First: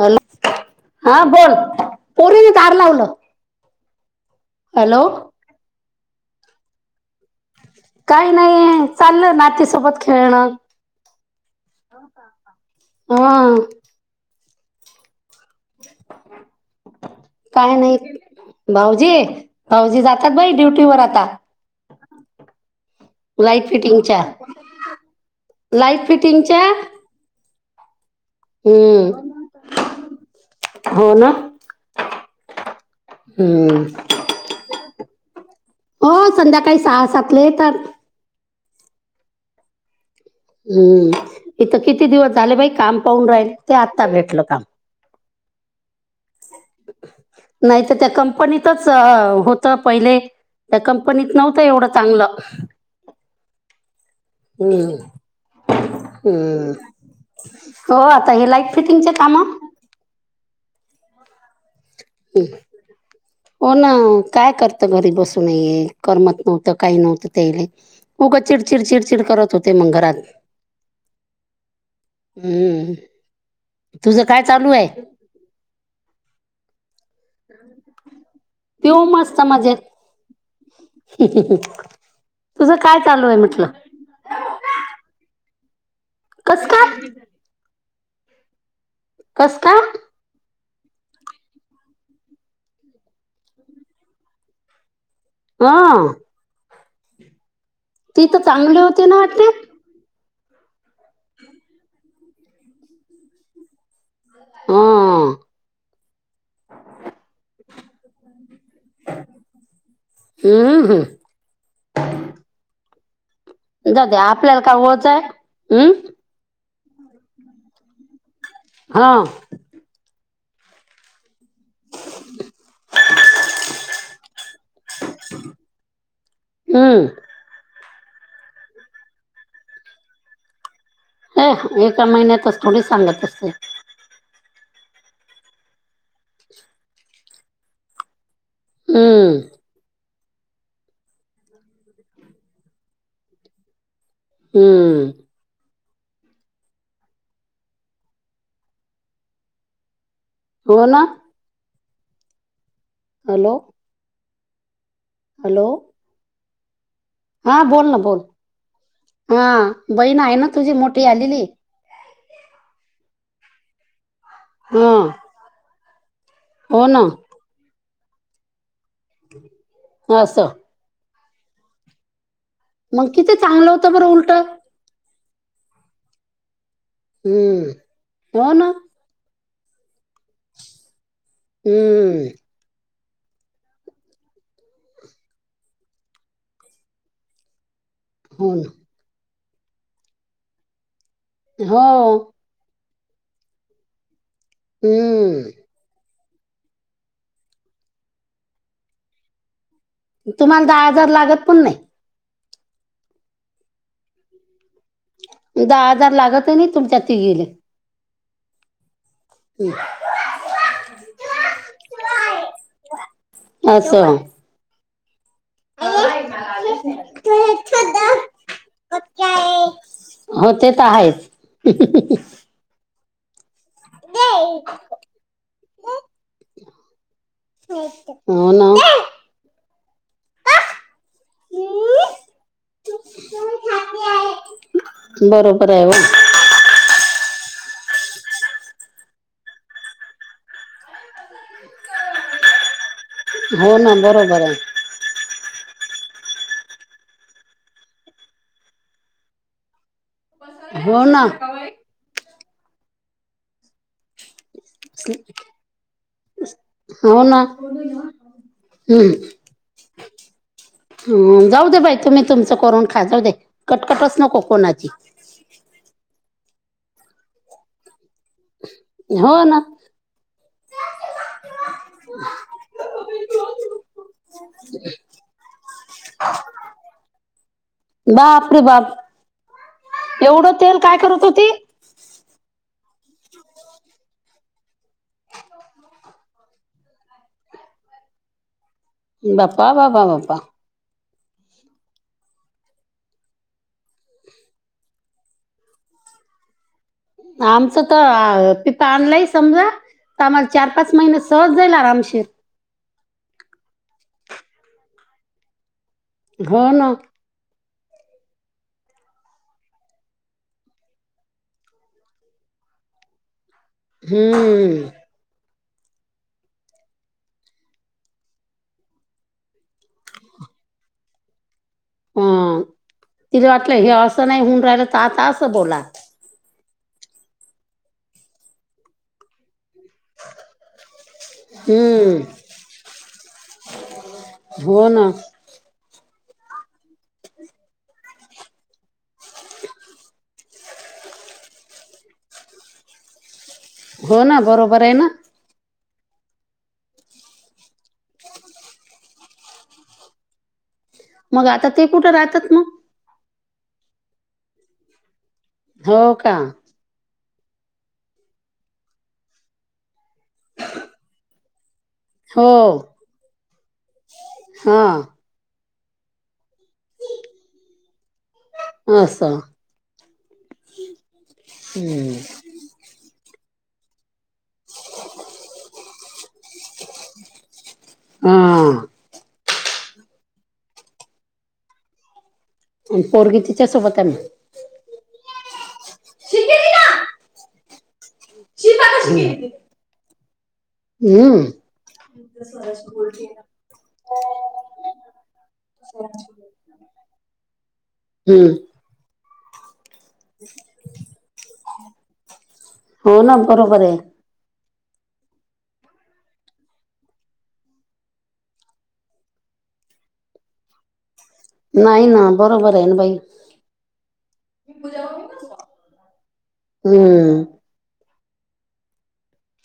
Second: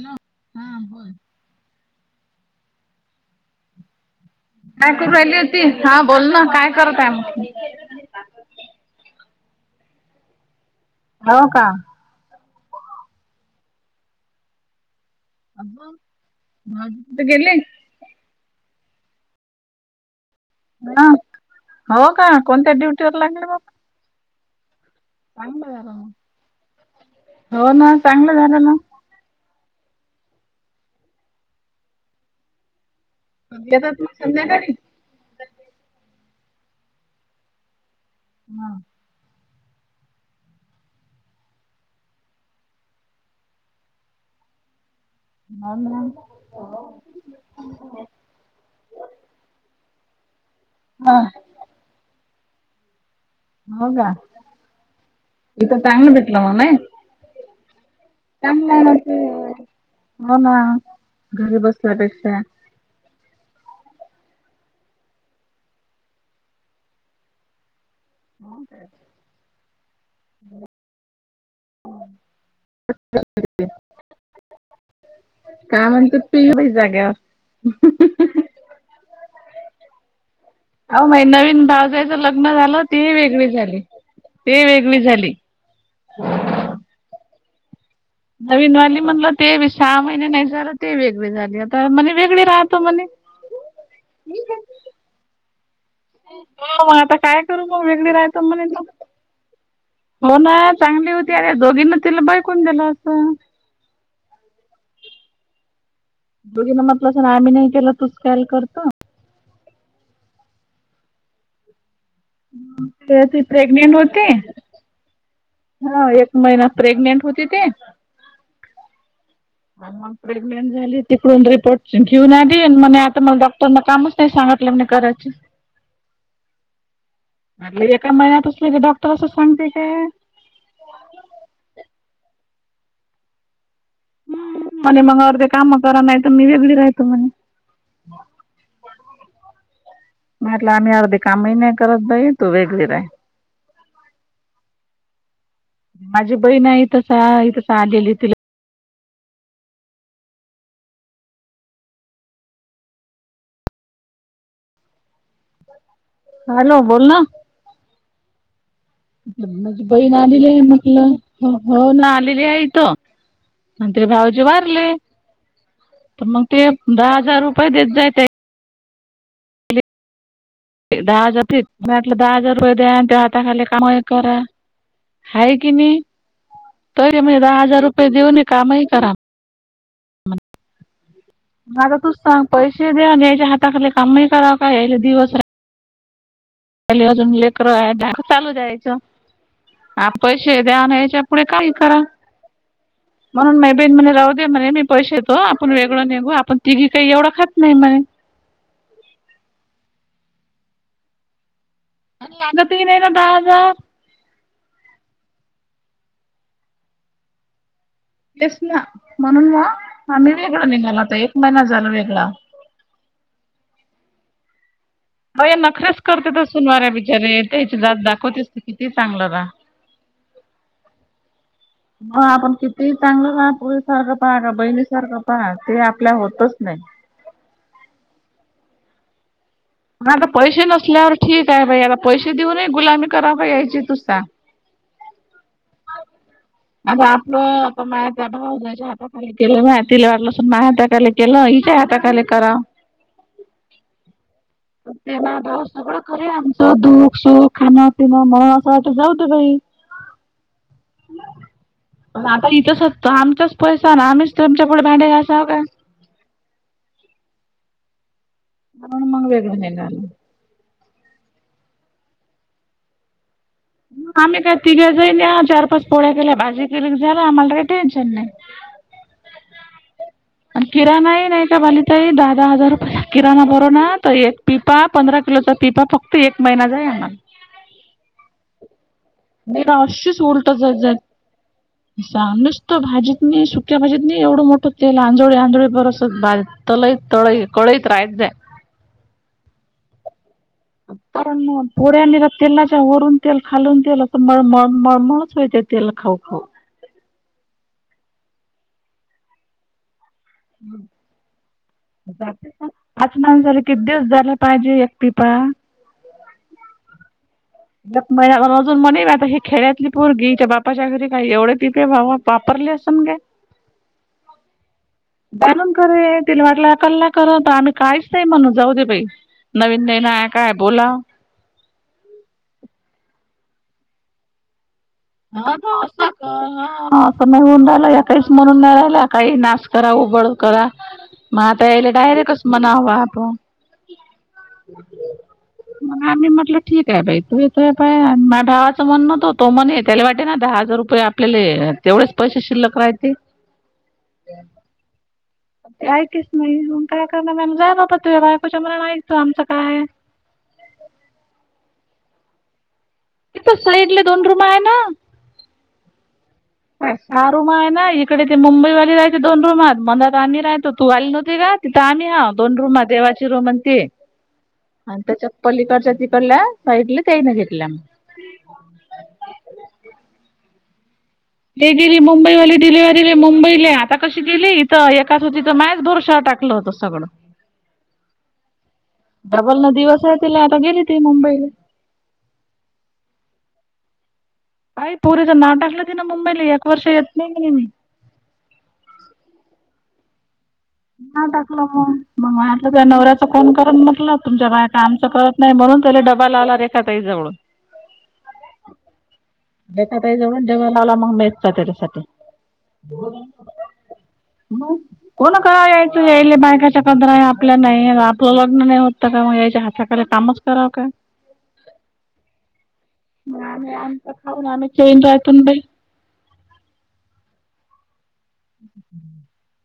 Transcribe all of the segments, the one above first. Hello हा बोल पोरीने दार लावलं. काय हॅलो करू राहिली होती हा बोल ना काय करत आहे मग काही नाहीय चाललं नातीसोबत खेळणं, हो का. हा अ मज ते गेले. काय नाही भाऊजी भाऊजी जात बाई ड्युटीवर हा आता हो का कोणत्या ड्युटीवर लागले लाईट बाबा. फिटिंगच्या चांगलं झालं लाईट मग. फिटिंगच्या हो ना चांगलं झालं ना, हम्म हो ना कधी हम्म येतात मग संध्याकाळी. हो संध्याकाळी सहाासातले तर. हम. हम्म इथं किती दिवस झाले बाई काम पाहून राहिल ते आत्ता भेटलं काम. ह ना. नाही तर त्या कंपनीतच होत पहिले. त्या हा कंपनीत नव्हतं एवढं चांगलं. हो का हम्म इथं चांगलं भेटलं मना. हम्म हो आता हे लाईट फिटिंगचे काम हो ना घरी बसल्यापेक्षा‌. हो ना काय करत घरी बसून करमत नव्हतं काही नव्हतं त्याले. हो का चिडचिड चिडचिड करत होते मंग घरात. हम्म तुझ काय चालू आहे. का म्हण त ते होै जागे. तेव मस्त माज्याेत‌. अ मा नवीन भावजईच लग्न तुझं झालं काय तीही चालू आहे वेगळी म्हटलं झाली ती वेगळी झाली. कस काय. नवीनवाली म्हणलं कस तेी काय सहा महिने नाही जर. ते वेगळी झाली आता म्हणे वेगळी राहतो म्हणे. हा. हो मग आता काय करू म वेगळे ती राहतो तर म्ह. चांगली होती ना वाटते हो ना चांगली होती अरे दोघींना तिला बैकून दिलं असं. हम्म. दोघीना म्हटलं असं ना आम्ही नाही केलं तुच काल करत. हम्म हम्. ते ती प्रेग्नेंट जाऊ दे होती आपल्याला काय ओळच आहे हम्म हा एक महिना. प्रेग्नेंट होते ते. हा. आणि मग प्रेग्नेंट झाली त. रिपोर्ट घेऊन दे आता मला डॉक्टर न कामच नाही सांगितलं म्ह करायच. [inaudible] हम्म. का महिनात असले का डॉक्टर असं सांगते काय. थोढ सांगतसते. हं, म्हणे मग अर्धे काम करा नाही तर मी वेगळी राहतो म्हणे. हम्म. मटले आम्ही अर्धे काम मही नाही करत भाई तू वेगळी रा. हम्म माझी बहीण आहे तस [unintelligible] तिला हो ना. हॅलो. हॅलो. हॅलो. बोल ना हा बोल ना बोल. हा माझी बहीण आहे ना आलेली तुझी मोठी म्हटलं आलेली हो ना आली. ये एथ म्हंटले भाऊजी वरले. हा तर मग ते हो ना दहा हजार रुपये देत जाय. हो अस. दहा हजार फटलं दहा हजार रुपये द्या आणि मग ते किती हाताखाली चांगलं होतं कामही बरं उलट करा. हाय की नाही त म्हणजे दहा हम्म हजार रुपये देऊन हो ना कामही करा. [inaudible] आ आता तूच हम्म सांग पैशे द्या न याच्या हाताखाली कामही करावं का या ले दिवस खली अजून लेकर ढाक चालू हो ना जायच हा पैसे द्यावानयचे पुढे काही करा हो म्हणून मबेन म्हणे राहु म्हणे मी पैशा येतो हम्म आपण वेगळं निघू आपण तिघी काही एवढं खात नाही म्हणे तुम्हाला दहा हजार लागत पण नाही अणि लागत ही नाय ना दहा हजार उ दहा हजार लागत नाही तुमच्या तीघोले यष्ना म्हणून वा आम्ही वेगळा निघाल आता एक महिना झाल वेगळा आहोत असं म ये नखरेच करते त सुनवार्या बिचारे त्याची जात दाखवतेस किती चांगलं रा हो ते तर आहेच [unintelligible] पुळी सारखं पहा का बहिणी सारखं पहा ते आपल्या होतच नाही हो ना आता पैसे नसल्यावर ठीक आहे भाई आता पैसे देऊन ही गुलामी करावा यायची तुस सांग बरोबर आहे हो अता आपण माझा भाऊ याच्या हाताखाली केलं मा तिला वाटलं सून मा हाताकाले केलं हिच्या हाताखाली करा [inaudible] हो ना बरोबर आहे [unintelligible] सगळं खरे आमचं दुःख सुख खाणं पिणं म असं वाट जाऊतं बाई [inaudible] हो ना पण आता इथंचत आमचाच पैसा ना आम्ही च [inaudible] हो ना अपण मग वेगळं [unintelligible] ह जाऊ दे बाई तुम्ही तुमचं करून खा जाऊ दे कटकटच नको आम्ही काय कोणाची तिघ्या जाईन चार पाच पोळ्या केल्या भाजी केली झाला आम्हाला काही टेन्शन नाही हो ना आणि किराणा ही नाही का भाली तई दहा दहा हजार रुपये किराणा भरो ना तर एक पिपा पंधरा चा पिपा फक्त एक महिनाचा आहे ह्यांना बापरे बाप ना अशीच उलट एवढं तेल जाई काय करत होती जा नुसत्या भाजीतनी सुक्या भाजीत नी एवढं मोठं तेल आंजोळे आंजोळे बरसच बाज तोई तोै कोळैत रायतजे बाप्पा.. बाप्पा.. पण पोड्यानी तेलाच्या वरून तेल खालून तेल म म मळमणच होय ते तेल खाऊ खाऊ आमचं तर पिता आणलाय समजा आम्हाला चार पाच महिने सहज जाईल आरामशीेर पाचनान झाले कि दिस झाला पाहिजे एकतीपा हो ना [unintelligible] अजून म्हणे म आता ही खेळ्यातली पोरगी हीच्या बापाच्या घरी काही एवढे पीपे बा पाप लसुण घे हम्म जाणून करे तिला वाटलं अपल्याला कर आम्ही काहीच नाही म्हणून जाऊ दे बाई नवीन ने ना आहे काय बोला ह तिला वाटलं हे असं नाही होऊन राहिलं तर आता [unintelligible] असं बोला असं नाही होऊन रालं एकाहीच मरून नाही राहिला काही नाश त रा उघड करा मता इले हम्म डायरेक्टच मनाववा आपो हो ना मग आम्ही म्हटलं ठीक आहे बाई तू येतोय बा माझ भाावाचं म्हणण - त्याला वाटे ना दहा हजार रुपये आपल्याले तेवढेच पैसे शिल्लक राहाते हो ना बरोबर आहे ना ते ऐकच नाही मग काय करणार आ जाय न प त बायकोच्या मनान ऐक जा आमचं काय? [inaudible] मग आता ते कुठं राहतात मग? इथ साईडले दोन रूम आहे ना हो का? ह हा रूम आहे ना इकडे ते मुंबईली जायचे दोन रुमात मण आम्ही राहतो तू आली नव्हती का? तिथं आम्ही हा हो दोन रूम ह देवाची रूम आणि त हा आणि त्याच्या पलीकड त्या तिकडल्या साईडल्या ताईंन घेतल्या मग. असं ते गेली हम्म. मुंबईली डिलिवरी मुंबई आता कशी गेली तर एकाच होती तर मायच भरशा टाकलं होत सगळं हा [unintelligible] ना दिवस आहे तिला आता गेली ती मुंबईला पोरगी तिच्या सोबत आहे मग काई पुरेच नावठकलं ति ना मुंबईला एक वर्ष येत नाही म्हणे मी निता कशी गेली. टाकलं मलं त्या नवऱ्याच कोण करत म्हटलं तुमच्या बाहेर कामच करत नाही म्हणून त्याला डबा ला आला रेखा तिई जवळून हम्म रेखाताई जवळ डबा लावला मग [unintelligible] त्याच्यासाठी हो ना बरोबर आहे हॅलो! ! कोण करा यायचं यायले बायकाच्या कधरा आपल्या नाही आपलं लग्न नाही होत का यायच्या हात प कामच कराव काय नाही ना बरोबर आहे ना बाई आम्ही आमचा खाऊन आम्ही न राहतून बाई हम्म [inaudible]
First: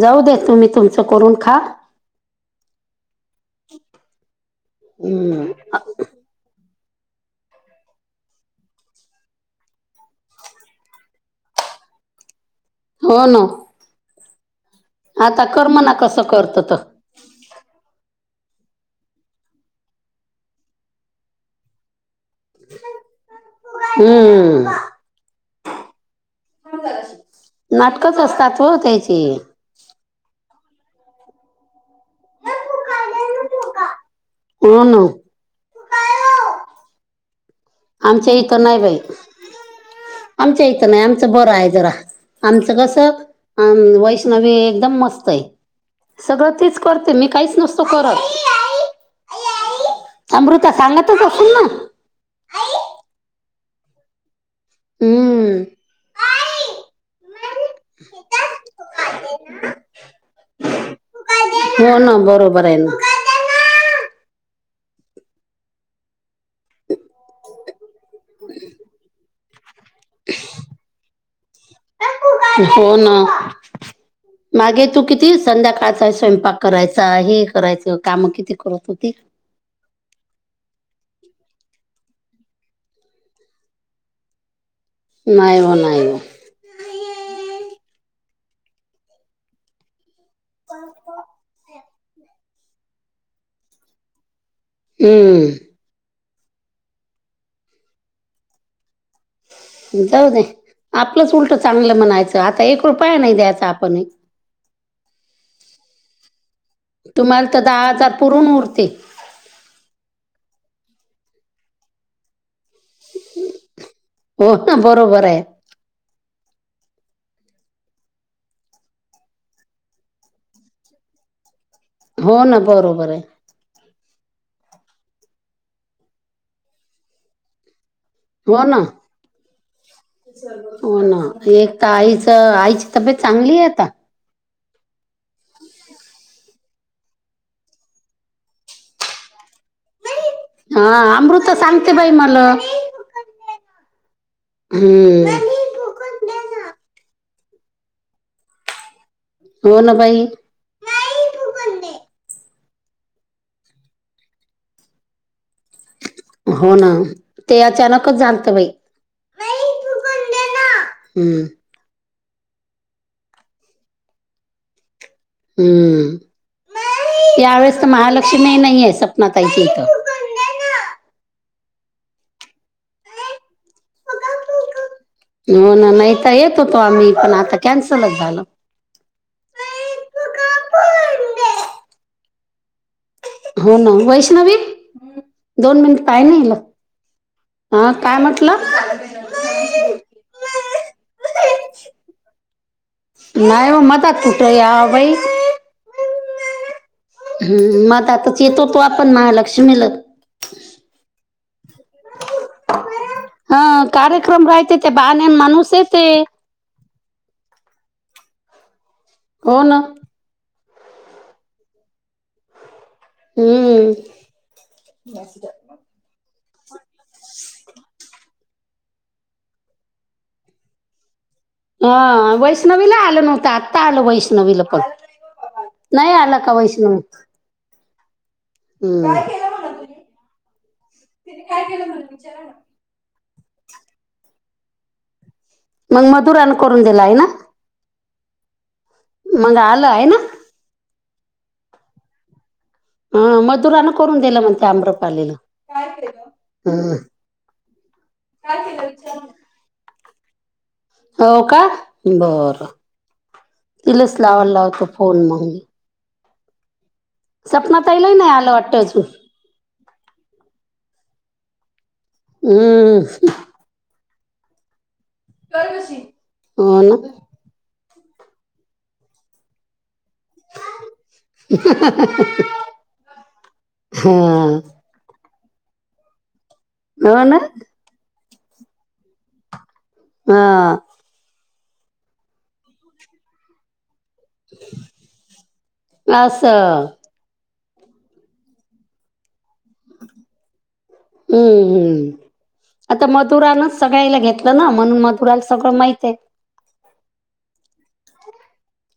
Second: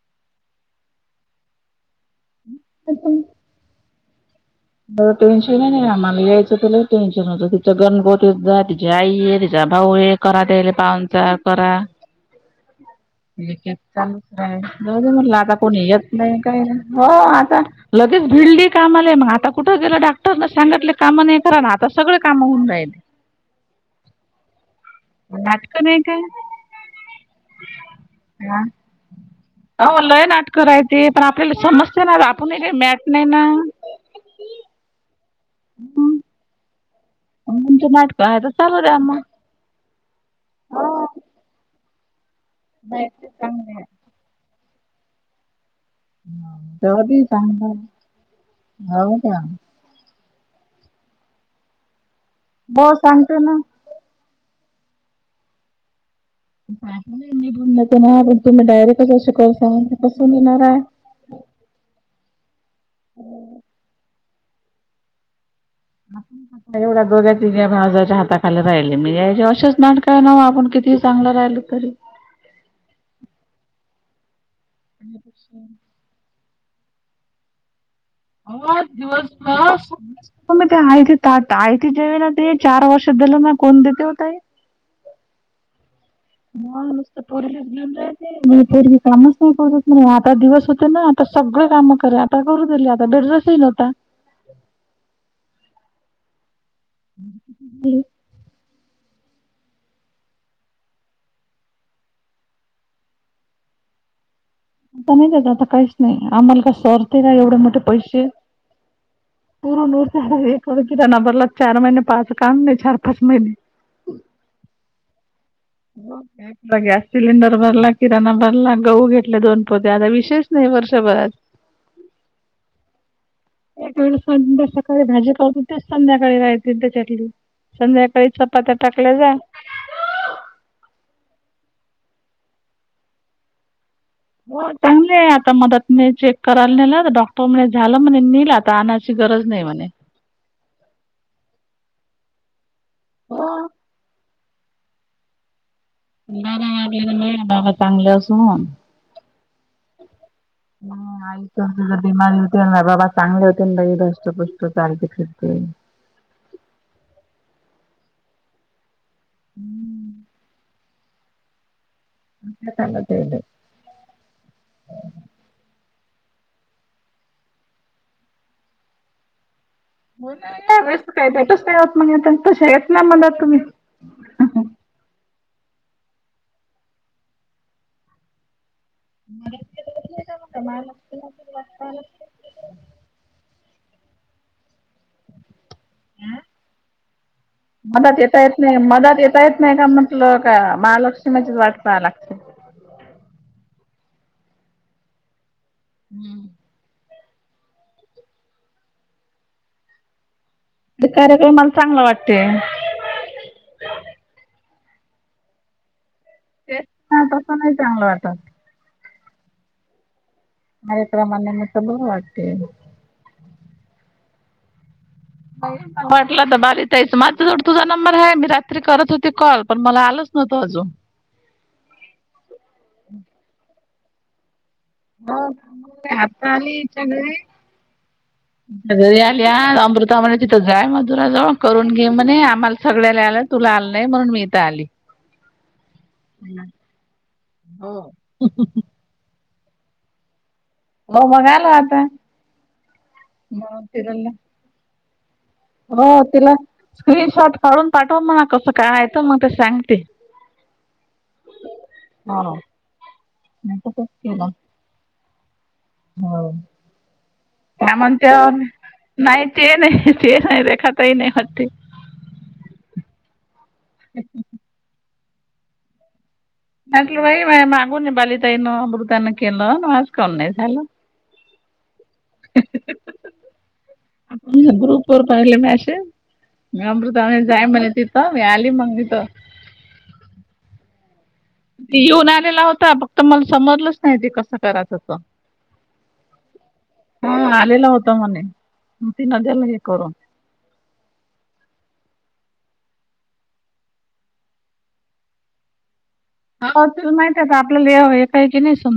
जाऊ दे तुम्ही तुमचं करून खा [unintelligible] म हम्म टेन्शन नाही आम्हाला यायचं तुला टेनशन होत तिचा गणगोत तिच्या आई ये तिचा भाऊ ये करा त्याले पाहनचा करा हो [unintelligible] ना चालूच जाऊ दे म्हटलं आता कर कोणी म्हणा येत कसं नाही करत काही तर नाही हो आता लगेच भिडली कामाला मग आता कुठं गेलं डाक्टरला सांगले काम नाही करा ना आता सगळं काम होऊन जाईल हम्म नाटक नाही का [unintelligible] नाटकच असतात हो त्याची. नाटकं राहती, पण आपल्याला समजते ना आपण काय मॅट नाही ना. हो ना. [unintelligible] म्हणजे आमच्या इथं नाही बाई [unintelligible] आमच्या इथं नाही आमचं बरं आहे जरा आमचं कसं अम्म वैष्णवी एकदम मस्त आहे. सगळं तीच करते जाऊदे मी काहीच सांगता नसतो हो करत का [unintelligible] अमृता सांगतच असल ना. हो सांगते ना. हम्म. [unintelligible] ते ना पण तुम्ही डायरेक्टच असे [unintelligible] कसं नेणार आहे. हो ना बरोबर आहे ना. एवढ्या दोघ्या तिघ्या भावजाच्या हाताखाली राहिले या असच नाटकं, किती चांगलं राहिल तरी. हो ना मागे तू किती संध्याकाळचा आहे स्वयंपाक करायचं आहे करायचं. काम किती हो करत होती [unintelligible] आयते ताट आयते जेवायला ते चार वर्ष दिलं ना कोण देते ओ ताई? नाही ओ नाही. म नुसतं पोरगंच घेऊन जाते म पोरगी कामच नाही करत [unintelligible] आता दिवस होते ना आता सगळं काम कर आता करू [unintelligible] हम्म. [unintelligible] अं जाऊ दे. आपलंच उलट चांगलं म्हणायचं आता एक रुपया नाही द्यायचा आपणही आता नाही त्याज आता काहीच नाही आम्हाला काय [unintelligible] तुम्हाला एवढे तर मोठे दहा हजार पैसे. पुरून उरते [unintelligible] नंबरला चार महिने पाच काम नाही चार पाच महिने. हो ना बरोबर आहे गॅस सिलेंडर भरला किराणा भरला गहू घेतले दोन पोते आता विशेष नाही वर्ष [unintelligible] हो ना बरोबर आहे. [unintelligible] संध्या सकाळी भाजी [unintelligible] तेच संध्याकाळी खायची त्याच्यातली. संध्याकाळी हो चपात्या ना टाकल्या जा. हो ना एक तर आईचं आईची तब्येत चांगली आहे आता? हो चांगली आहे आता मदत ने चेक करायला नेला ना डॉक्टर म्हणे झालं म्हणे नेला आता आणायची गरज नाही म्हणे. हा अमृता सांगते बाई मला. हम्म. [unintelligible] [unintelligible] बाबा चांगले असून, हो ना बाई ह आई तर [unintelligible] [unintelligible] बाबा चांगले होतील भाई धष्टपुष्ट चालते फिरते. हो ना ते अचानकच झालतं बाई. हम्म. हम्म. [unintelligible] हम्म त्यावेेळेस तर महालक्ष्मी नाही आहे सपनातााईच्या इथं. [unintelligible] कशे येत नाही म्हणत तुम्ही हम्म हम्म. [inaudible] हो ना नाही तर येत होतो आम्ही पण आता कॅन्सलच झालं. मा का का मा हो ना वैष्णवी दोन मिनट पाय पाहील ना याला [inaudible] मला देता येत नाही मदत देता येत नाही का म्हटलं का महालक्ष्मीचीच वाट पाहा लागते. नाहीव [unintelligible] कुठ या बाई हम्म हम्म मग आताच येतो तो आपण महालक्ष्मीला ते कार्यक्रमाला चांगलं वाटते हा कार्यक्रम राहते ते बाहेर माणूस येते ह तसं नाही चांगलं वाटत. हो ना [unintelligible] बरे वाटते हम्म ब ब ला तर बारीताईच माझ्याजवळ तुझा नंबर आहे मी रात्री करत होती कॉल पण मला आलच नवतो अजून ह वैष्णवीला आलं नव्हतं आत्ता आलं वैष्णवीला नाही आला का वैष्ण आल्या अमृता म्हणे तिथं जाय मधुराजवळ करून घे म्हणे आम्हाला सगळ्याला आलं तुला आलं नाही म्हणून मी इथ आली मग मधुरान करून दिला आहे ना हो हो मग आलं आहे ना म मघ आलो आता हा मदुरान करून दिलं म्हणते आम्रपालेला हो तिला स्क्रीनशॉट काढून पाठव मणा कसं काययचं मग ते सांगते हो का हो बरं मी तसंच तिलाच लावाला लावतो फोन मग म हो सपना का ताईलाही म्हण नाही ते आलं वाटतं अजून नाही ते नाही ते नाही रेखा तही नाही करते हम्म अच्छा कर कशी म्हटलं बाई मागून बालिताईन अमृताांना केलं माजकून नाही झालं हा पहिले म असे म हो अमृता ना जाई म्हणे तिथं मी आली मग तथ हा येऊन आलेला होता फक्त मला समोरलं तेे कस करायचं त असं होता म हम्म हम्म आता मधुरानच सगळ्याला घेतलं ना म्हणून मधुराला सगळं माहित आहे हो तुला माहित आहे आपल्याला काही की नाही सम